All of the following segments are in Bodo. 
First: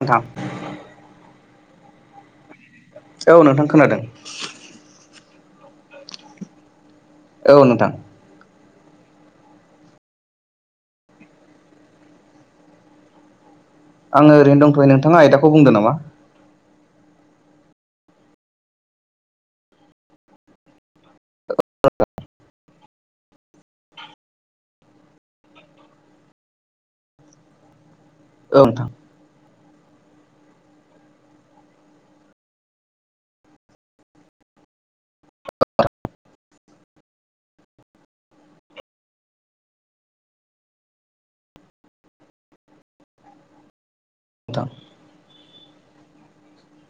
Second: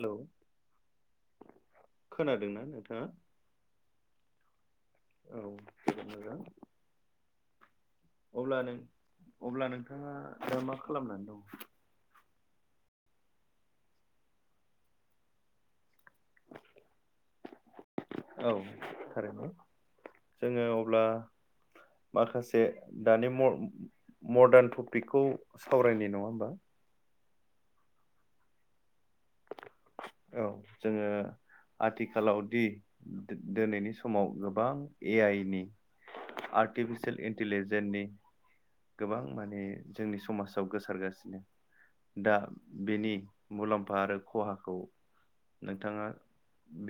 हेलौ था खोनादोंना नोंथाङा औ नोंथां खोनादों औ बि मोजां औ नोंथां ब्ला अब्ला नोंथाङा मा खालामनानै दं आङो ओरैनो दंथ'यो नोंथाङा आयदाखौ बुंदों नामा औ थारैनो जोङो अब्ला माखासे दानि मदार्न टपिकखौ सावरायनाय नङा होमबा ओं थां औ जोङो आथिखालाव दि दिनैनि समाव गोबां ए आइ नि आर्टिफिसियेल इन्टिलिजेन्सनि गोबां माने जोंनि समाजाव गोसारगासिनो दा बेनि मुलाम्फा आरो नोंथां खहाखौ नोंथाङा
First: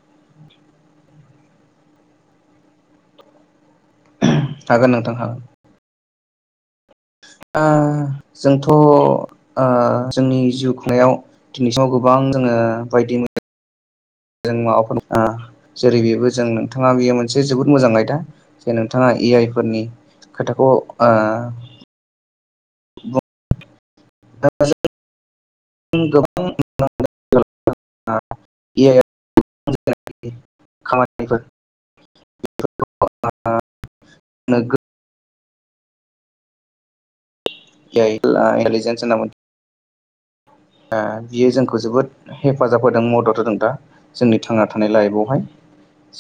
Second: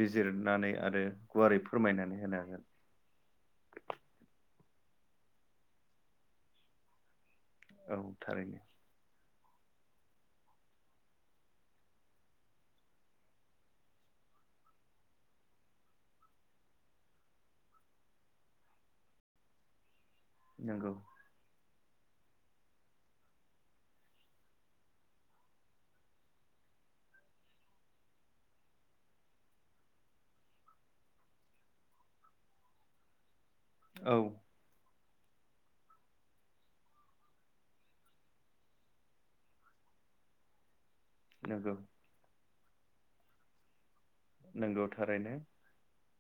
बिजिरनानै आरो गुवारै फोरमायनानै होनो हागोन हागोन नोंथां हागोन ओ औ थारैनो जोंथ' ओ जोंनि जिउ खुंनायाव दिनैसिमाव गोबां जोङो बायदि म जों माबाफोर ओ जेरै बेबो जों नोंथाङा बेयो मोनसे जोबोद मोजां आयदा जे नोंथाङा ए आइ फोरनि खोथाखौ नंगौ ओ गोबां ओ ए आइ आव खामानिफोरखौ औ इन्टेलिजेन्स न मोन बियो नंगौ जोंखौ जोबोद हेफाजाब होदों मदद होदों दा जोंनि थांना नंगौ थानाय थारैनो लाइफआवहाय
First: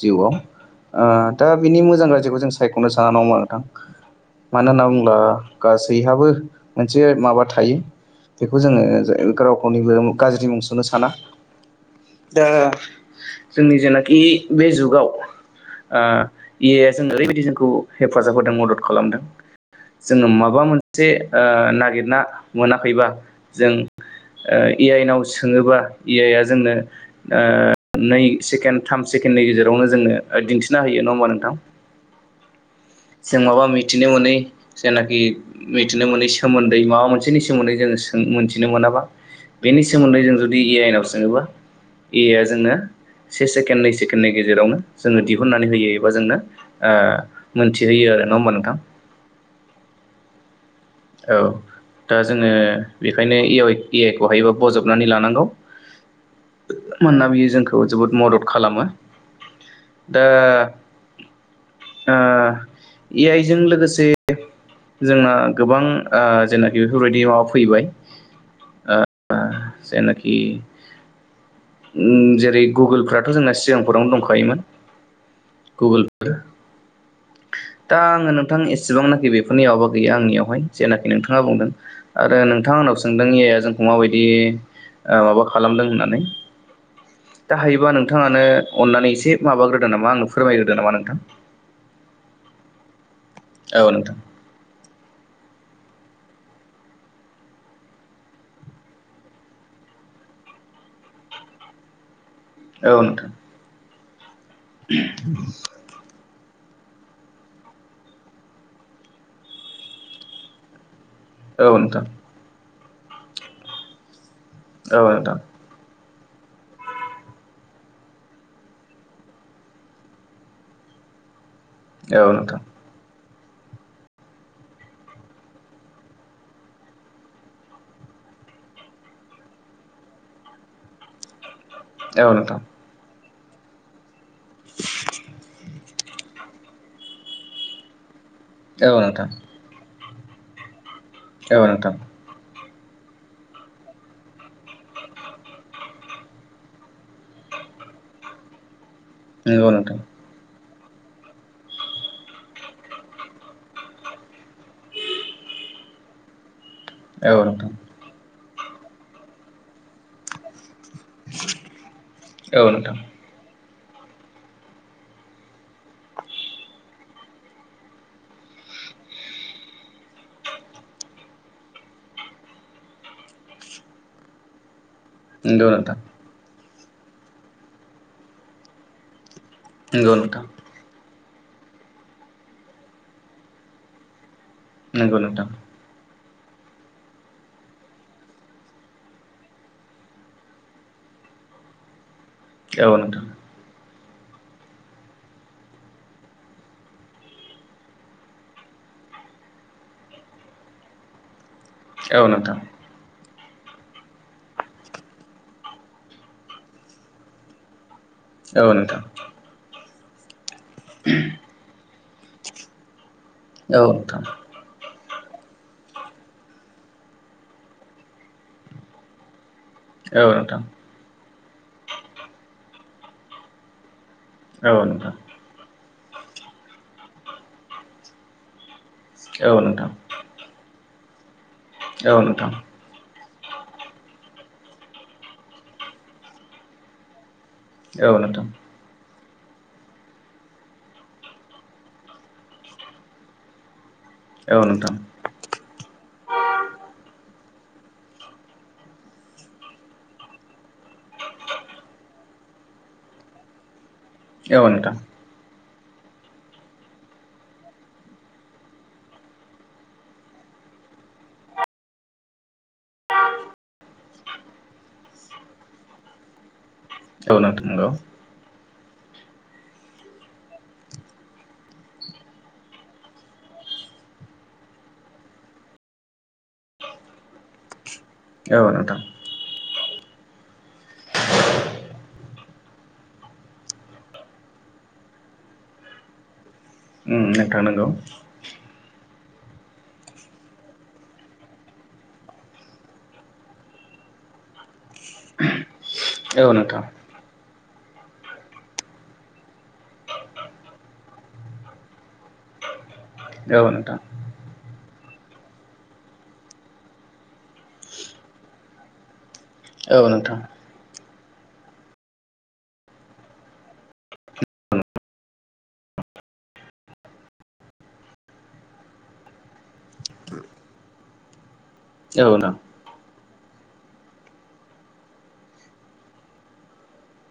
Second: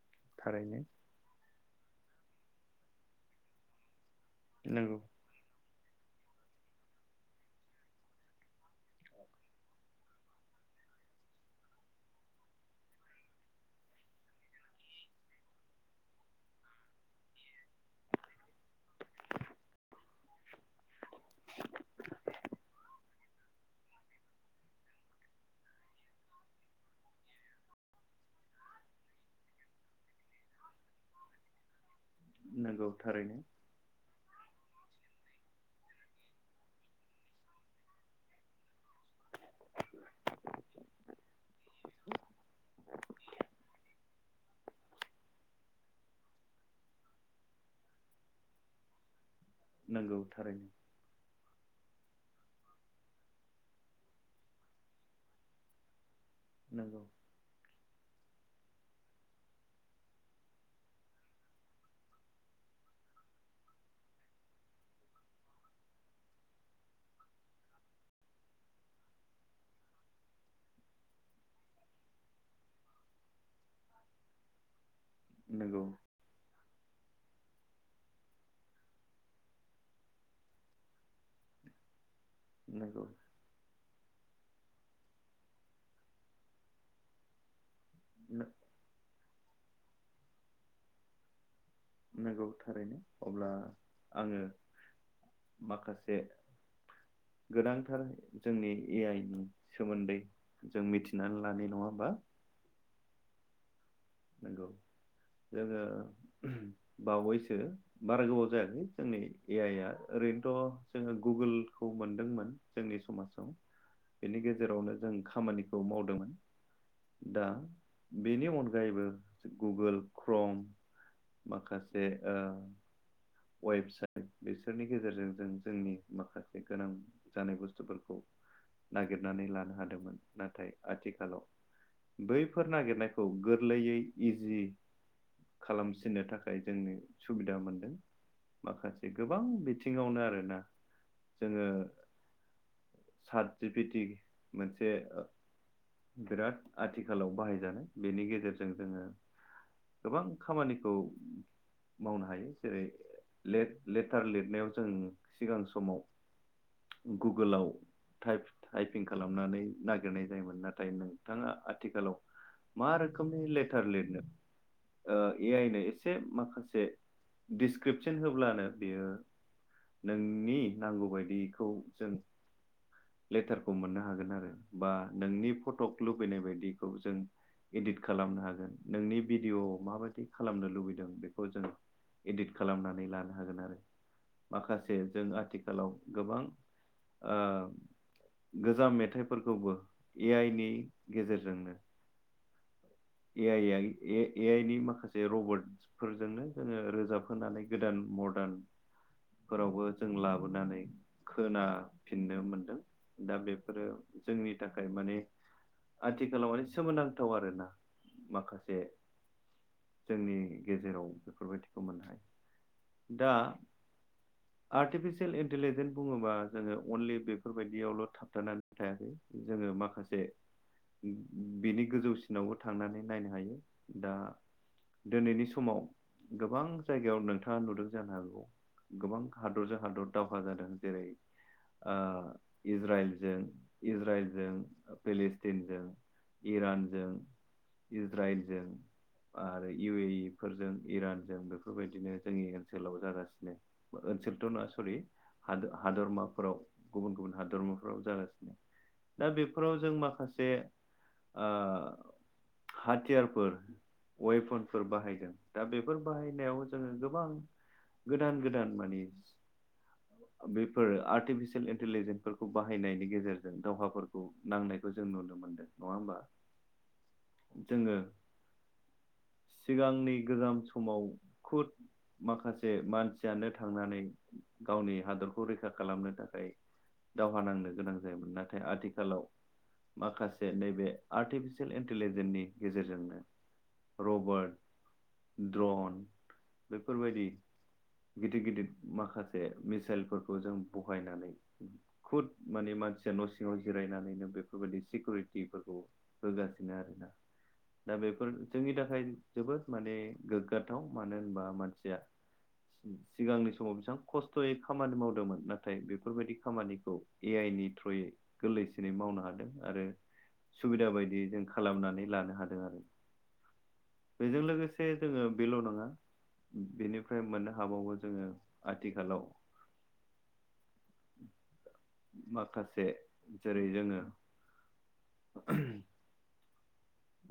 जिउआव थारैनो ओ दा बिनि मोजां गाज्रिखौ जों सायख'नो सान नांग मा नोंथां मानो होनना नंगौ बुङोब्ला गासैहाबो मोनसे माबा थायो बेखौ जोङो रावखौनिबो गाज्रि मुंस'नो साना दा जोंनि जेनाखि बे जुगाव ओ ए आइ जों ओरैबायदि जोंखौ हेफाजाब होदों मदद खालामदों जोङोनो माबा मोनसे नागिरना मोनाखैबा जों ए आइनाव सोङोबा ए आइ आ जोंनो नै सेकेणड थ थाम सेकेण्डनि गेजेरावनो जोङो दिन्थिना होयो नङा होमबा नोंथां नंगौ थारैनो जों माबा मिथिनो मोनै जेनाखि मिथिनो मोनै सोमोन्दै माबा मोनसेनि सोमोन्दै जोङो मिथिनो मोनाबा बेनि सोमोन्दै जों जुदि ए आइनाव सोङोबा ए आ जोंनो से सेकेणड नै सेकेण गेजेरावनो जोङो दिहुननानै होयो एबा जोंनो ओ मोनथिहोयो आरो नङा होमबा नोंथां नंगौ थारैनो औ दा जोङो बेखायनो ए आइ ए आइ खौहोयोबा बजबनानै लानांगौ नंगौ मोनना बियो जोंखौ जोबोद मदद खालामो दा ओ ए आइजों लोगोसे जोंना गोबां ओ जेनाखि बेफोरबायदि माबा फैबाय ओ आ जेनाखि उ जेरै गुगोलफ्राथ' जोंना सिगांफोरावनो दंखायोमोन। नंगौ गुगोलफोर दा आङो नोंथां एसेबांनाखि बेफोरनि माबा गैया आंनियाव जेनाखि नोंथाङा बुंदों आरो नोंथांआ आंनाव नंगौ सोंदोंदि मा बायदि ओ माबा खालामदों होननानै दाहायोबा नों नोंथांआनो अननानै एसे माबाग्रोदो नामा आंनो फोरमायग्रोदो नामा नोंथां। नंगौ थारैनो अब्ला औ नोंथां आङो माखासे गोनांथार जोंनि ए आइ नि सोमोन्दै जों मिथिनानै लानाय नङा होमबा। औ नोंथां। नंगौ जोङो बावैसो बारा गोबाव जायाखै जोंनि ए आइ आ ओरैनोथ' जोङो औ गुगोलखौ नोंथां मोनदोंमोन जोंनि समाजाव। बेनि गेजेरावनो औ जों नोंथां खामानिखौ मावदोंमोन दा बेनि अन गायैबो जायबो गुगोल क्रम माखासे औ ओ नोंथां अयेबसाइट बिसोरनि गेजेरजों जों जोंनि माखासे गोनां जानाय बुस्थुफोरखौ नागिरनानै लानो हादोंमोन नाथाय आथिखालाव औ नोंथां बैफोर नागिरनायखौ गोरलैयै इजि खालामसै जोंनो थाखाय जोंनो सुबिदा मोनदों औ माखासे नोंथां गोबां बिथिङावनो आरो ना ओ नोंथां। सार्टिफिटि मोनसे बिराद आथिखालाव बाहायजानाय बेनि गेजेरजों जोङो नंगौ नोंथां गोबां खामानिखौ मावनो हायो जेरै लेथ लेटार लिरनायाव जों सिगां समाव औ गुगोलाव नोंथां टाइफ टाइपिं खालामनानै नागिरनाय जायोमोन आरो ओंफ्राय नोंथांआ आथिखालाव औ मा नोंथां रोखोमनि ले थार लिरनो ओ ए आइ नो एसे मसे दिस इसक्रिपसन होब्लानो बियो नोंनि नांगौबायायदिखौ जों लेटारखौ मोननो हागोन आरो। बा नोंनि नंगौ नोंथां फटख' लुबैनाय बायदिखौ जों इदिट खालामनो हागोन नोंनि भिडिअ' नंगौ माबायदि नोंथां खालामनो लुबैदों बेखौ जों इडिट खालामनानै लानो हागोन आरो। माखासे नंगौ जों नोंथां आथिखालाव गोबां ओ गोजाम मेथाइफोरखौबो ए आइ नि गेजेरजोंनो औ नोंथां ए आइ ए आइ ए ए आइ नि माखासे रबटसफोरजोंनो जोङो रोजाबहोनानै गोदान मदारन फोरावबो जों लाबोनानै औ खोनाफिननो नोंथां मोनदों। दा बेफोरो जोंनि थाखाय माने आथिखालाव माने सोमोनांथाव आरोना। औ माखासे नोंथां। जोंनि गेजेराव बेफोरबायदिखौ मोननो ह दा औ नोंथां आर्टिफिस सियेल इन्टेलिजेन्स बुङोबा जोङो अनलि बेफोरबायदियावल' थाब खिथानानै थायाखै जोङो माखासे औ नोंथां बिनि गोजौसिनावबो थांनानै नायनो हायो दा औ नोंथां दिनैनि समाव गोबां जायगायाव नोंथाङा नुदों जानो हागौ गोबां औ हादरजों नोंथां हादर दावहा जादों। जेरै ओ औ नोंथां इज्राइल, जों इज्राइल जों फलिस्टिनजों इरानजों औ नोंथां औ नोंथां इज्राइलजों आरो इउ ए इ फोरजों इरानजों बेफोरबायदिनो जोंनि ओनसोलाव जागासिनो। ओनसोलथ' नोङा सरि हाद-हादरमाफोराव गुबुन गुबुन हादोरमाफोराव जागासिनो। दा बेफोराव जों माखासे ओ हाथियारफोर वेफनफोर बाहायदों। दा बे फोर बाहायनायाव जोंङो गोबां गोदान गोदान माने बेफोर आर्टिफिसियेल इन्टिलिजेन्सफोरखौ बाहायनायनि गेजेरजों दावहाफोरखौ नांनायखौ जों नुनो मोनदों। नङा होमबा? औ नोंथां नंगौ। जोङो [inaudible] सिगांनि गोजाम समाव खुद माखासे मानसियानो थांनानै गावनि हादरखौ रैखा खालामनो थाखाय दावहा नांनो गोनां जायोमोन औ नाथाय नोंथां आथिखालाव माखासे नैबे आरटिपि सेल इन्टेलिजेन्सनि गेजेरजोंनो रबार्ट द्रन उम बेफोरबायदि नोंथां नंगौ गिदिर गिदिर माखा से मिसाइलफोरखौ जों बहायनानै खुद माने मानसिया न' सिङाव जिरायनानैनो बेफोरबायदि सिकिउरिटिफोरखौ औ होगासिनो नोंथां आरोना। दा बेफोर जोंनि थाखाय जोबोद माने गोग्गाथाव। मानो होनबा मानसिया सिगांनि औ नोंथां औ नोंथां औ नोंथां औ नोंथां औ नोंथां औ नोंथां औ नोंथां औ नोंथां औ समाव बेसां खस्थ'यै खामानि मावदोंमोन नाथाय बेफोरबायदि खामानिखौ ए आइ नि थ्रुयै गोरलैसिनै मावनो हादों। आरो सुबिदा बायदियै जों खालामनानै लानो हादों आरो। बेजों लोगोसे जोंङो बेल' नङा बेनिफ्राय मोननो हाबावो जोंङो आथिखालाव माखासे जेरै जोङो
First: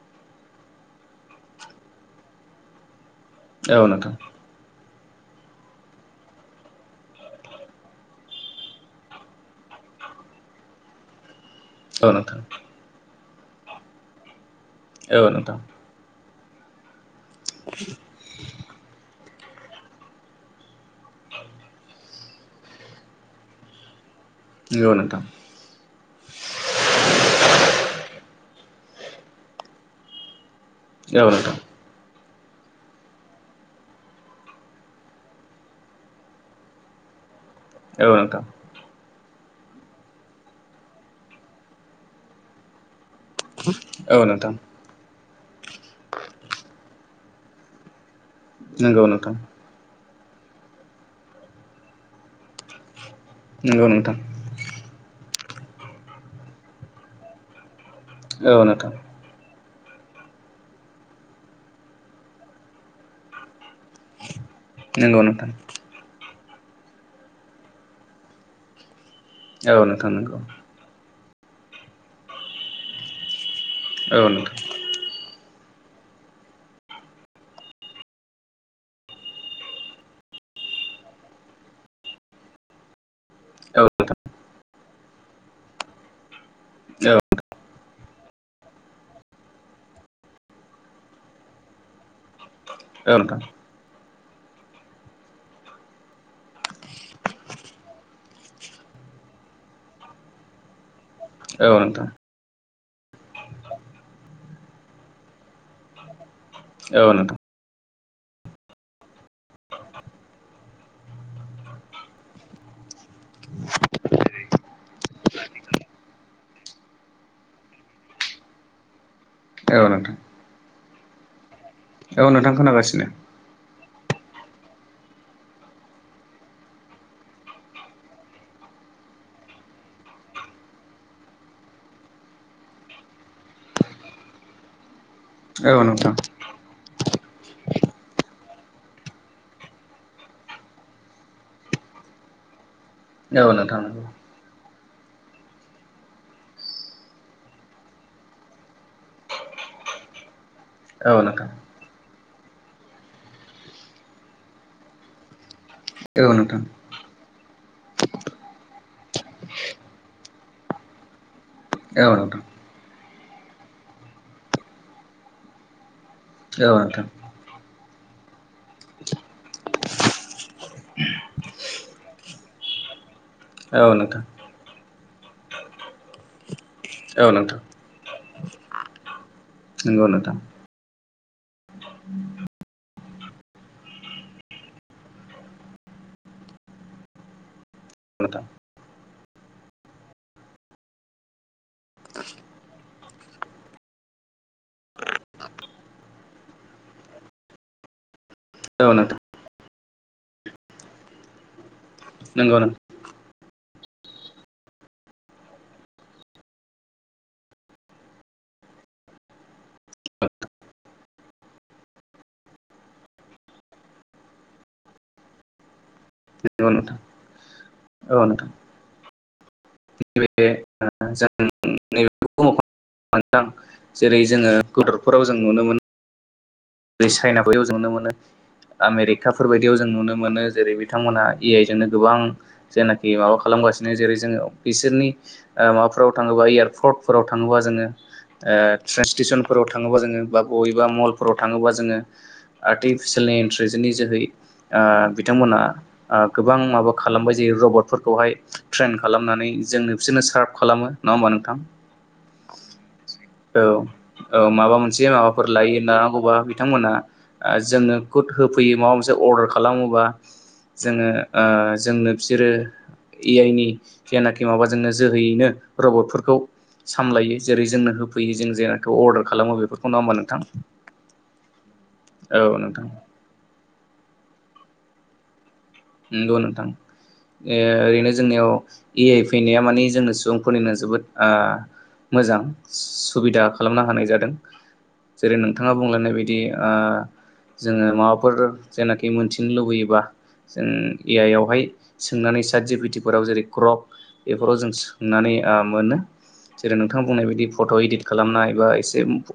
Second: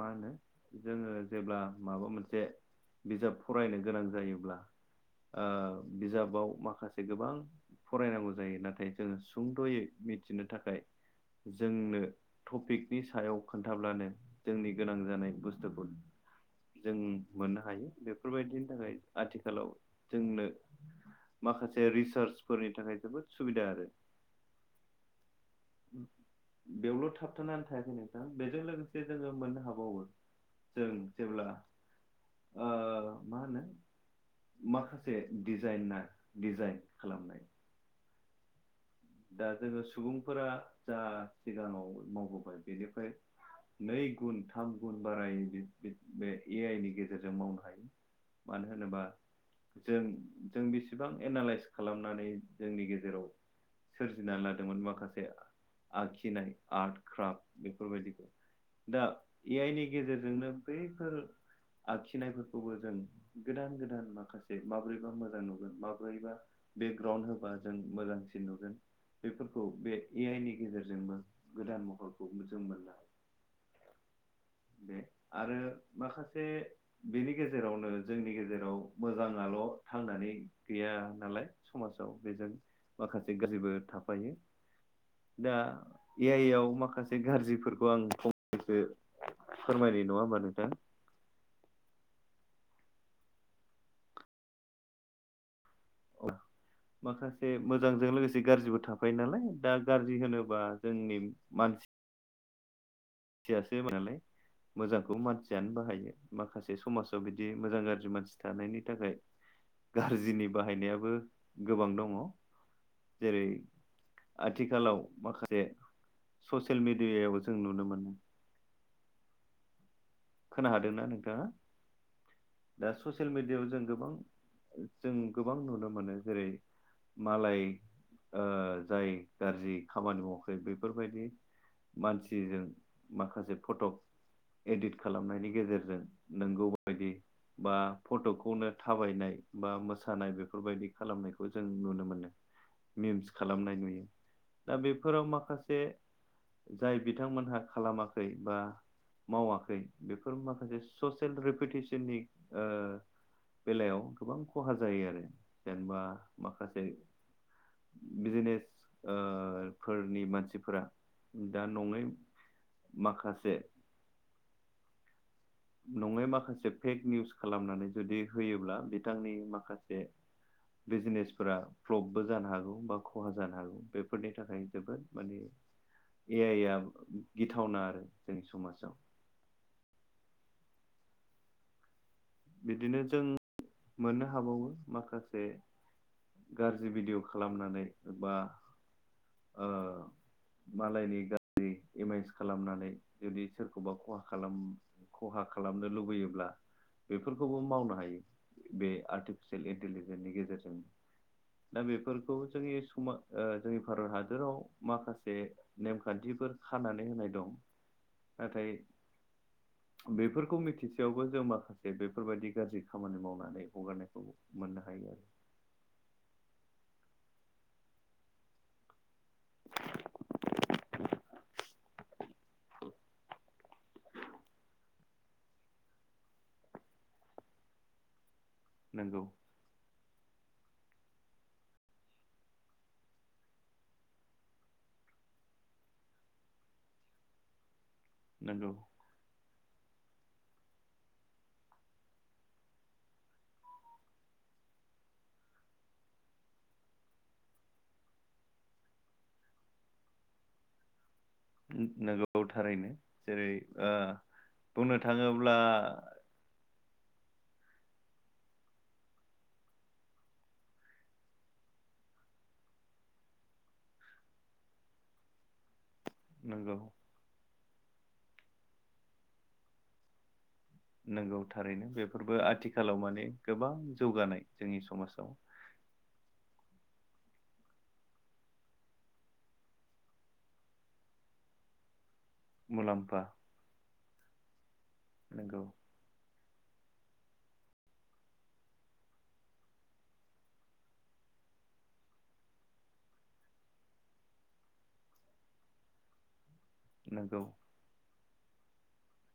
मा होनो जोङो जेब्ला माबा मोनसे बिजाब फरायनो गोनां जायोब्ला ओ बिजाबाव माखासे गोबां फरायनांगौ जायो। नाथाय जोंङो सुंद'यै मिथिनो थाखाय जोंनो टपिकनि सायाव खोन्थाब्लानो जोंनि गोनां जानाय बुस्थुखौ जों मोननो हायो। बेफोरबायदिनि थाखाय आथिखालाव जोंनो माखासे रिसार्चफोरनि थाखाय जोबोद सुबिदा आरो। नोंगौ नोंथां। बेयावल' थाबथानानै थायाखै नोंथां। बेजों लोगोसे जोङो मोननो हाबावो जों जेब्ला ओ मा होनो माखासे दिजाइनार डिजाइन खालामनाय। औ नोंथां। दा जोंङो सुबुंफोरा जा सिगाङाव मावबोबाय बेनिफ्राय नै औ गुन नोंथां थाम गुन बाराय बे ए आइ नि गेजेरजों मावनो हायो। मानो नंगौ होनोबा नोंथां जों जों बेसेबां एनालइस खालामनानै जोंनि गेजेराव नंगौ नोंथां सोरजिनानै लादोंमोन माखासे आखिनाय आर्ट क्राफ्ट बे फोरबायदि। औ नोंथां दा ए आइनि गेजेरजोंनो बैफोर आखिनायफोरखौबो जों गोदान गोदान माखा से माबोरैबा नंगौ मोजां नोंथां नुगोन माबोरैबा बेकग्राउन्ड होबा जों मोजांसिन नुगोन बेफोरखौ औ बे नोंथां ए आइ नंगौ नि गेजेरजोंबो गोदान महरखौ जों मोननो हायो। औ नोंथां। बे आरो माखासे बेनि गेजेरावनो जोंनि गेजेराव मोजाङाल' थांना नै गैया नालाय समासाव बेजों माखा से गाज्रिबो औ थाफायो। दा ए आइ आव औ माखासे गाज्रिफोरखौ आं फंनैसो फोरमायबाय। नङा होमबा नोंथां? ओं [inaudible] माखासे मोजांजों लोगोसे गाज्रिबो थाफायो नालाय दा गाज्रि होनोबा जोंनि औ नोंथां थियासो बानालाय मोजांखौ मानसियानो बाहायो माखासे औ समाजाव नोंथां बिदि मोजां गाज्रि जि मानसि थानायनि थाखाय गाज्रिनि बाहायनायाबो गोबां दङ जेरै आथिखालाव माखादे ससेल मिडियायाव जों नुनो मोनो औ नोंथां खोना हादोंना नोंथाङा औ नोंथां दा खोनागासिनो ससेल मिडियायाव जों गोबां जों गोबां नुनो मोनो जेरै मालाय ओ जाय गाज्रि खामानि मावाखै बेफोरबायदि मानसिजों माखासे फटक एदिट खालामनायनि औ गेजेरजों नोंथां नोंगौ बायदि बा फटकखौनो थाबायनाय बा मोसानाय बेफोरबायदि खालामनायखौ जों नुनो मोनो मिमस औ खालामनाय नोंथां नुयो औ दा बेफोराव माखासे जाय बिथांमोनहा खालामाखै बा मावाखै बेफोर माखासे ससेल नोंथां रेपुटिसननि ओ बेलायाव गोबां खहा जायो आरो जेनेबा औ नोंथां औ नोंथां माखासे बिजनेस ओ फोरनि मानसिफोरा दा नङै औ नोंथां माखासे नङै माखासे फेक निउस खालामनानै जुदि होयोब्ला बिथांनि माखासे बिजनेसफोरा फ्लपबो जानो हागौ बा खहा जानो हागौ औ बेफोरनि नोंथां थाखाय जोबोद माने ए आइ आ औ गिथावना आरो जोंनि समाजाव नोंगौ नोंथां बिदिनो जों मोननो हाबावो माखासे गाज्रि भिडिय खालामनानै बा नोंथां ओ मालायनि गाज्रि एमाइस खालामनानै जुदि सोरखौबा खहा खालाम खहा खालामनो लुबैयोब्ला बेफोरखौबो मावनो हायो बे औ नोंथां आर्टिफिसियेल इन्टलिजेन्सनि गेजेरजों दा बेफोरखौ नंगौ जोंनि नोंथां समा ओ जोंनि भारत हादराव माखासे नेमखान्थिफोर खानानै होनाय दं नाथाय बेफोरखौ मिथिसेयावबो जों माखा जे बेफोरबायदि गाज्रि खामानि मावनानै हगारनायखौ मोननो हायो आरो नंगौ नोंथां औ नोंथां नैबे ओ जों नैबे [inaudible] [unintelligible] जेरै जोङो गदरफोराव जों नुनो मोनो जेरै चाइना बैयाव जनो मोनो नंगौ आमेरिकाफोर बायदियाव जों नुनो मोनो जेरै बिथांमोनहा ए आइ जोंनो गोबां जेयनाखि माबा खालामगासिनो जेरै जोङो बिसोरनि ओ माबाफोराव थाङोबा एयारफ्रटफोराव थाङोबा जोङो ओ नंगौ ट्रेन्स सिटेसनफोराव थाङोबा जोङो बा बबेबा मलफोराव थाङोबा जोङो आर्टिफिसिलनि इन्टलिजेन्नि जोहै ओ बिथांमोना ओ गोबां माबा खालामबाय जायो रबटफोरखौहाय ट्रेन खालामनानै जोंनो बिसोरनो सार्भ खालामो नङा होमबा नों नोगौ थारैनो जेरै औ ओ बुंनो थाङोब्ला ओ बिथांमोना ओ जोङो गुद होफैयो माबा मोनसे अर्डार खालामोबा जोङो ओ जोंनो बिसोरो ए आइनि जनाखि माबा जोंनो जोहैयैनो रबटफोरखौ नोंगौ सामलायो जेरै जोंनो होफैयो जों जेखौ अर्डार खालामो बेफोरखौ नङाोमबा नोंथां नंगौ थारैनो औ बेफोरबो नोंथां आथिखालाव माने गोबां जौगानाय जोंनि समाजाव नंगौ नोथां ओ ओरैनो जोंनियाव ए आइ फैनाया मानि जोंनो सुबुंफोरनिनो जोबोद ओ मोजां मुलाम्फा सुबिदा खालामनो हानाय जादों जेरै नोंगौ नोंथाङा बुंलायनाय बायदि ओ जोङो माबाफोर जेनाखि मोनथिनो लुबैयोबा जों ए आइ आवहाय सोंनानै साजबिटिफोराव जेरै क्रप बेफोराव जों सोंनानै ओ मोनो जेरै नोंथां बुंनाय बायदि नोंगौ फट' इदिट खालामनाय बा एसे